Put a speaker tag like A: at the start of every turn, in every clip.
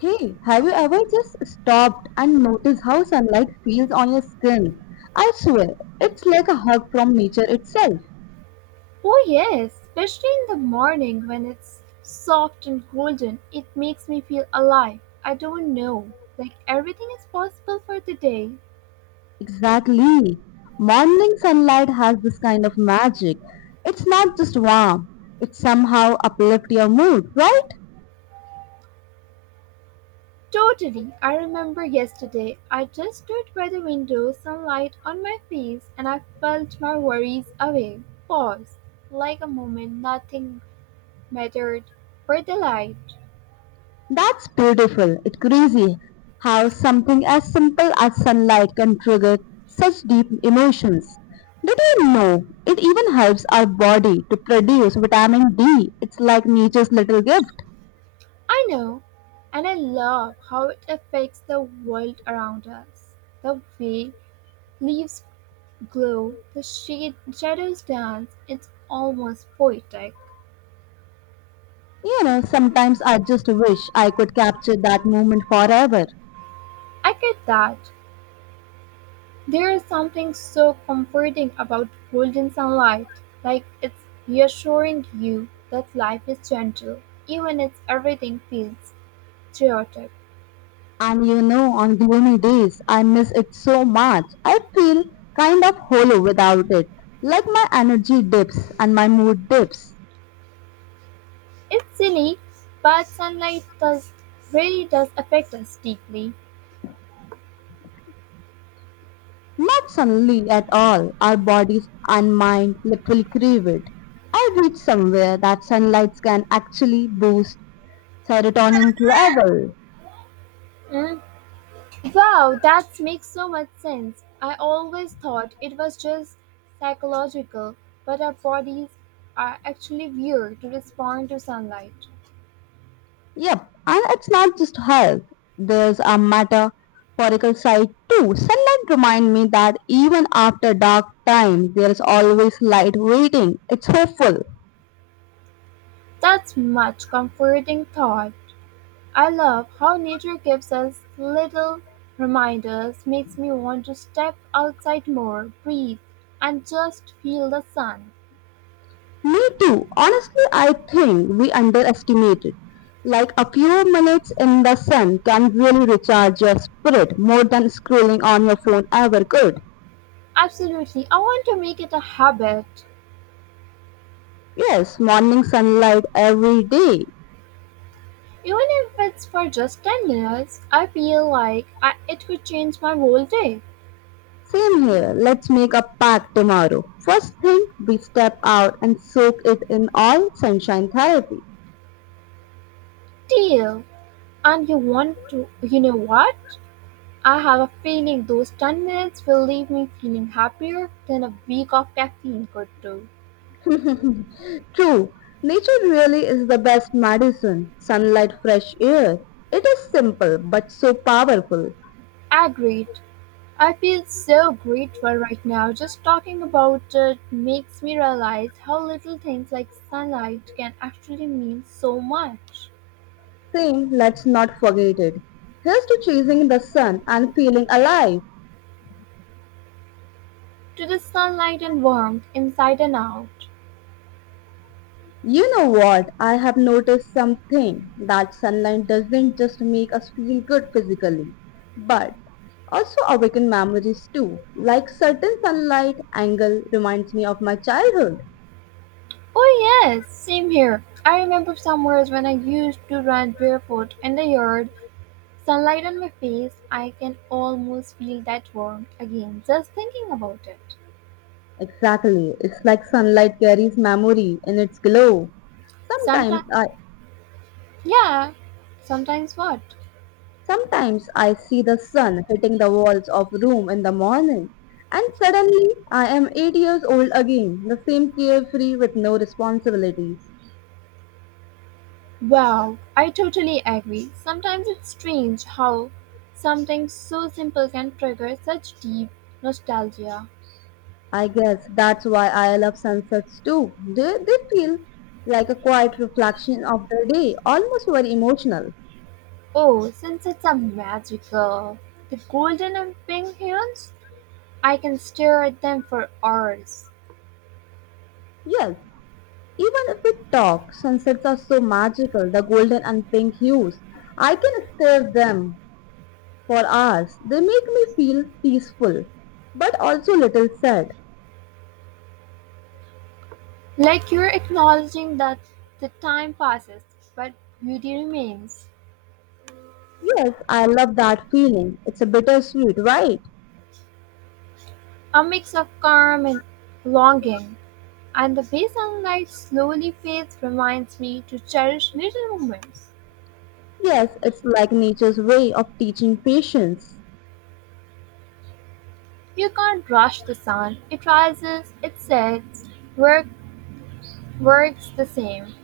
A: Hey, have you ever just stopped and noticed how sunlight feels on your skin? I swear, it's like a hug from nature itself.
B: Oh, yes, especially in the morning when it's soft and golden. It makes me feel alive. I don't know. Like everything is possible for the day.
A: Exactly. Morning sunlight has this kind of magic. It's not just warm, it somehow uplifts your mood, right?
B: Totally. I remember yesterday. I just stood by the window, sunlight on my face, and I felt my worries away. Pause. Like a moment, nothing mattered but the light.
A: That's beautiful. It's crazy how something as simple as sunlight can trigger such deep emotions. Did you know it even helps our body to produce vitamin D? It's like nature's little gift.
B: I know. And I love how it affects the world around us. The way leaves glow, the shadows dance, it's almost poetic.
A: You know, sometimes I just wish I could capture that moment forever.
B: I get that. There is something so comforting about golden sunlight, like it's reassuring you that life is gentle, even if everything feels chaotic.
A: And you know, on gloomy days, I miss it so much. I feel kind of hollow without it. Like my energy dips and my mood dips.
B: It's silly, but sunlight does really does affect us deeply.
A: Not suddenly at all. Our bodies and mind literally crave it. I read somewhere that sunlight can actually boost serotonin level.
B: Mm, wow, that makes so much sense. I always thought it was just psychological, but our bodies are actually weird to respond to sunlight.
A: Yep, and it's not just health. There's a metaphorical side too. Sunlight remind me that even after dark times, there is always light waiting. It's hopeful.
B: That's much comforting thought. I love how nature gives us little reminders, makes me want to step outside more, breathe, and just feel the sun.
A: Me too. Honestly, I think we underestimate it. Like a few minutes in the sun can really recharge your spirit more than scrolling on your phone ever could.
B: Absolutely, I want to make it a habit.
A: Yes, morning sunlight every day.
B: Even if it's for just 10 minutes, I feel like it could change my whole day.
A: Same here. Let's make a pact tomorrow. First thing, we step out and soak it in all sunshine therapy.
B: Deal. And you want to, You know what? I have a feeling those 10 minutes will leave me feeling happier than a week of caffeine could do.
A: True. Nature really is the best medicine. Sunlight, fresh air. It is simple but so powerful.
B: Agreed. I feel so grateful right now. Just talking about it makes me realize how little things like sunlight can actually mean so much.
A: Same, let's not forget it. Here's to chasing the sun and feeling alive.
B: To the sunlight and warmth inside and out.
A: You know what? I have noticed something that sunlight doesn't just make us feel good physically, but also awaken memories too. Like certain sunlight angle reminds me of my childhood.
B: Oh yes, same here. I remember some summers when I used to run barefoot in the yard, sunlight on my face. I can almost feel that warmth again just thinking about it.
A: Exactly, it's like sunlight carries memory in its glow. Sometimes
B: Sometimes,
A: I
B: yeah, sometimes what?
A: Sometimes I see the sun hitting the walls of room in the morning and suddenly I am 8 years old again, the same carefree with no responsibilities.
B: Wow, I totally agree. Sometimes it's strange how something so simple can trigger such deep nostalgia.
A: I guess that's why I love sunsets too. They feel like a quiet reflection of the day, almost very emotional.
B: Oh, since it's a magical, the golden and pink herons, I can stare at them for hours.
A: Yes, even if we talk, sunsets are so magical, the golden and pink hues. I can stare at them for hours. They make me feel peaceful, but also little sad.
B: Like you're acknowledging that the time passes, but beauty remains.
A: Yes, I love that feeling. It's a bittersweet, right?
B: A mix of calm and longing, and the way sunlight slowly fades reminds me to cherish little moments.
A: Yes, it's like nature's way of teaching patience.
B: You can't rush the sun. It rises, it sets, work works the same.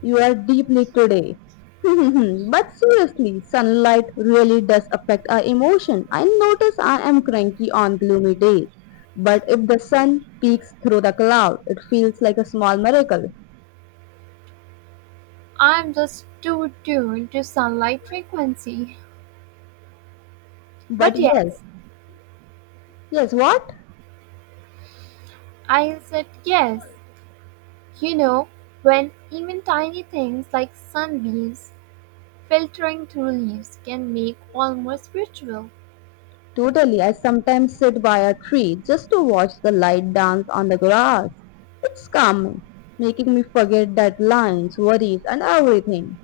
A: You are deeply today. but seriously, sunlight really does affect our emotion. I notice I am cranky on gloomy days. But if the sun peeks through the cloud, it feels like a small miracle.
B: I'm just too tuned to sunlight frequency.
A: But
B: But
A: yes,
B: yes,
A: yes, what?
B: I said yes. You know, when even tiny things like sunbeams filtering through leaves can make almost spiritual.
A: Totally, I sometimes sit by a tree just to watch the light dance on the grass. It's calming, making me forget deadlines, worries, and everything.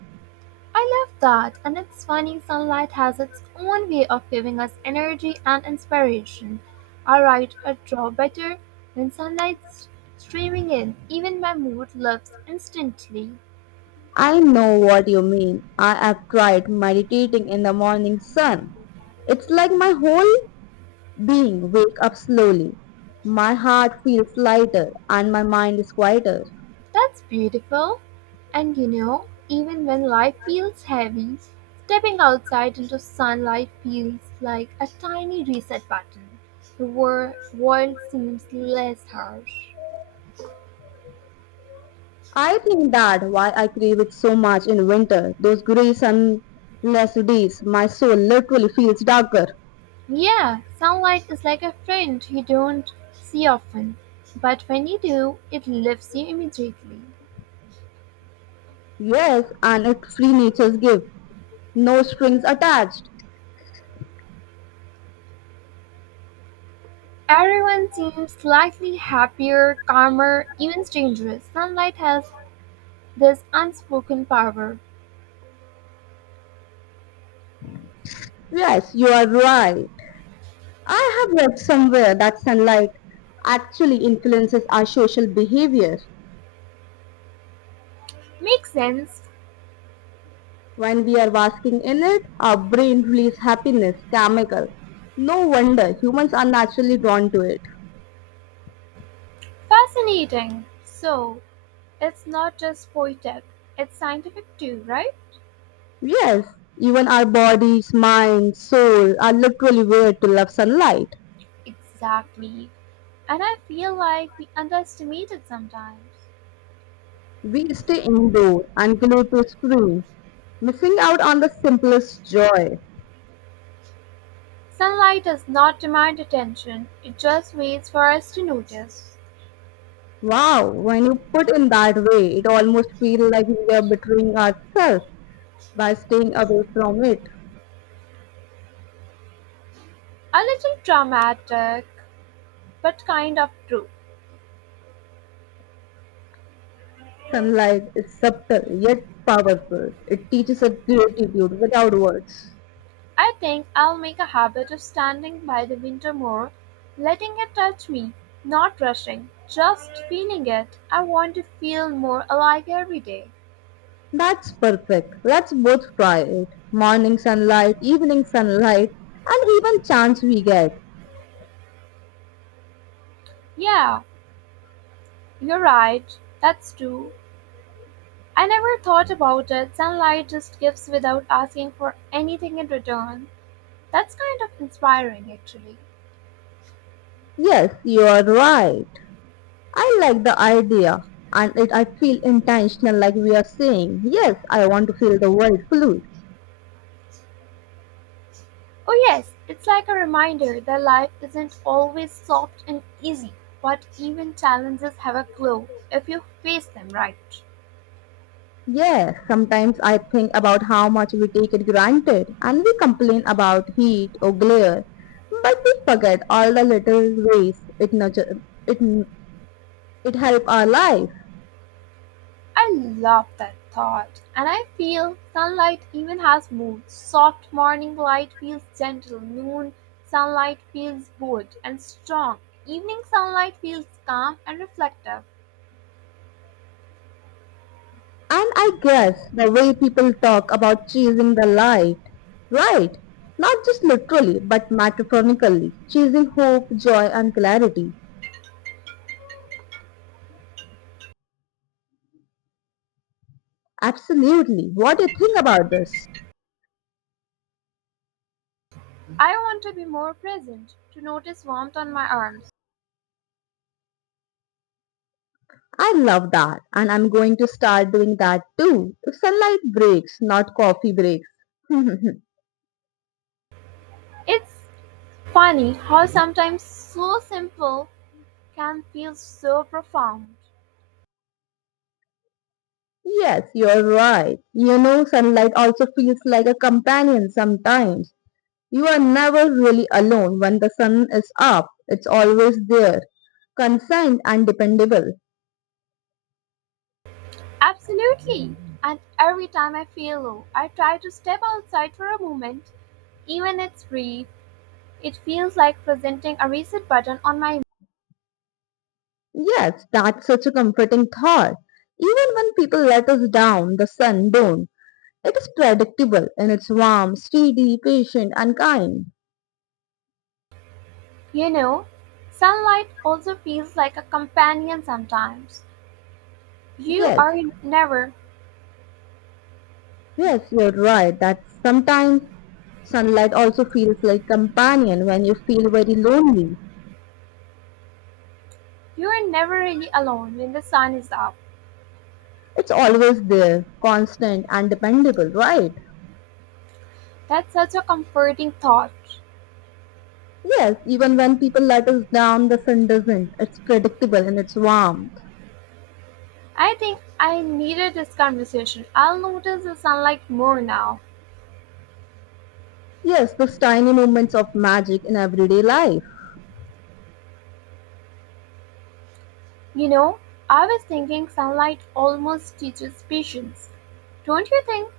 B: I love that, and it's funny, sunlight has its own way of giving us energy and inspiration. I write or draw better when sunlight's streaming in. Even my mood lifts instantly.
A: I know what you mean. I have tried meditating in the morning sun. It's like my whole being wake up slowly. My heart feels lighter and my mind is quieter.
B: That's beautiful. And you know, even when life feels heavy, stepping outside into sunlight feels like a tiny reset button. The world seems less harsh.
A: I think that why I crave it so much in winter. Those gray sunless days, my soul literally feels darker.
B: Yeah, sunlight is like a friend you don't see often, but when you do, it lifts you immediately.
A: Yes, and it's free nature's gift. No strings attached.
B: Everyone seems slightly happier, calmer, even strangers. Sunlight has this unspoken power.
A: Yes, you are right. I have read somewhere that sunlight actually influences our social behavior.
B: Makes sense.
A: When we are basking in it, our brain releases happiness chemical. No wonder humans are naturally drawn to it.
B: Fascinating. So, it's not just poetic, it's scientific too, right?
A: Yes, even our bodies, mind, soul are literally wired to love sunlight.
B: Exactly. And I feel like we underestimate it sometimes.
A: We stay indoor and glued to a screen, missing out on the simplest joy.
B: Sunlight does not demand attention, it just waits for us to notice.
A: Wow, when you put in that way, it almost feels like we are betraying ourselves by staying away from it.
B: A little dramatic, but kind of true.
A: Sunlight is subtle yet powerful. It teaches us gratitude without words.
B: I think I'll make a habit of standing by the window more, letting it touch me, not rushing, just feeling it. I want to feel more alive every day.
A: That's perfect. Let's both try it. Morning sunlight, evening sunlight, and even chance we get.
B: Yeah, you're right, that's true. I never thought about it. Sunlight just gives without asking for anything in return. That's kind of inspiring, actually.
A: Yes, you are right. I like the idea. And it, I feel intentional, like we are saying, yes, I want to feel the world blue.
B: Oh yes, it's like a reminder that life isn't always soft and easy, but even challenges have a glow if you face them right.
A: Yes, sometimes I think about how much we take it granted and we complain about heat or glare, but we forget all the little ways it nurture, it it help our life.
B: I love that thought, and I feel sunlight even has mood. Soft morning light feels gentle, noon sunlight feels bold and strong, evening sunlight feels calm and reflective.
A: And I guess the way people talk about chasing the light, right? Not just literally, but metaphorically, chasing hope, joy, and clarity. Absolutely. What do you think about this?
B: I want to be more present, to notice warmth on my arms.
A: I love that, and I'm going to start doing that too. Sunlight breaks, not coffee breaks.
B: It's funny how sometimes so simple can feel so profound.
A: yes, you're right. You know, sunlight also feels like a companion sometimes. You are never really alone when the sun is up, it's always there, constant and dependable.
B: Absolutely. And every time I feel low, I try to step outside for a moment, even it's brief. It feels like presenting a reset button on my
A: Yes, that's such a comforting thought. Even when people let us down, the sun don't. It is predictable and it's warm, steady, patient, and kind.
B: you know, sunlight also feels like a companion sometimes. You
A: Yes,
B: are never
A: Yes, you're right that sometimes sunlight also feels like companion when you feel very lonely.
B: you are never really alone when the sun is up.
A: It's always there, constant and dependable, right?
B: That's such a comforting thought.
A: Yes, even when people let us down, the sun doesn't. It's predictable and it's warm.
B: I think I needed this conversation. I'll notice the sunlight more now.
A: Yes, those tiny moments of magic in everyday life.
B: You know, I was thinking sunlight almost teaches patience. Don't you think?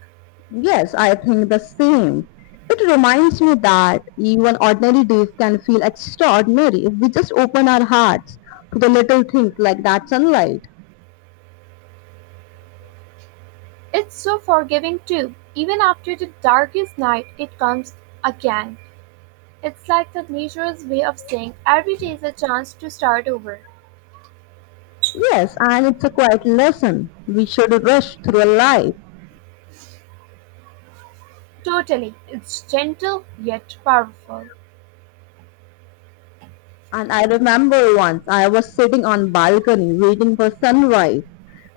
A: Yes, I think the same. It reminds me that even ordinary days can feel extraordinary if we just open our hearts to the little things like that sunlight.
B: It's so forgiving too. Even after the darkest night, it comes again. It's like the nature's way of saying every day is a chance to start over.
A: Yes, and it's a quiet lesson. We should rush through life.
B: Totally. It's gentle yet powerful.
A: And I remember once I was sitting on balcony waiting for sunrise.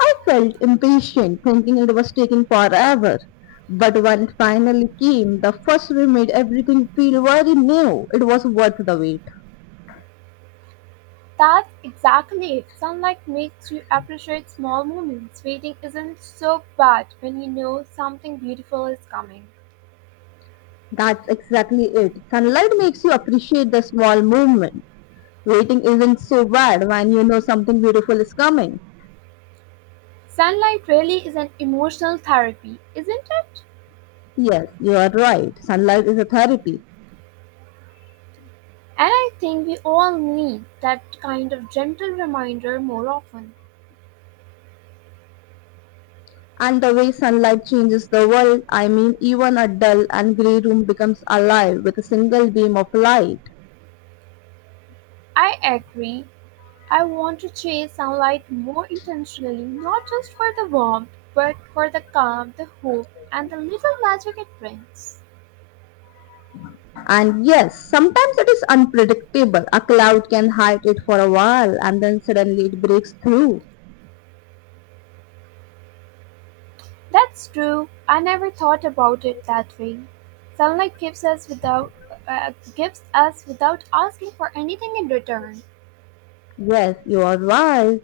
A: I felt impatient, thinking it was taking forever. But when it finally came, the first we made everything feel very new. It was worth the wait.
B: That's exactly it. Sunlight makes you appreciate small moments. Waiting isn't so bad when you know something beautiful is coming.
A: That's exactly it. Sunlight makes you appreciate the small movement. Waiting isn't so bad when you know something beautiful is coming.
B: Sunlight really is an emotional therapy, isn't it?
A: Yes, you are right. Sunlight is a therapy.
B: And I think we all need that kind of gentle reminder more often.
A: And the way sunlight changes the world, I mean, even a dull and grey room becomes alive with a single beam of light.
B: I agree. I want to chase sunlight more intentionally, not just for the warmth, but for the calm, the hope, and the little magic it brings.
A: And yes, sometimes it is unpredictable. A cloud can hide it for a while and then suddenly it breaks through.
B: That's true. I never thought about it that way. Sunlight gives us without Gives us without asking for anything in return.
A: Yes, you are right.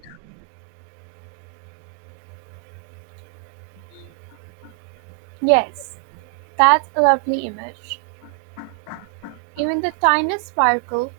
B: Yes, that's a lovely image. Even the tiniest sparkle,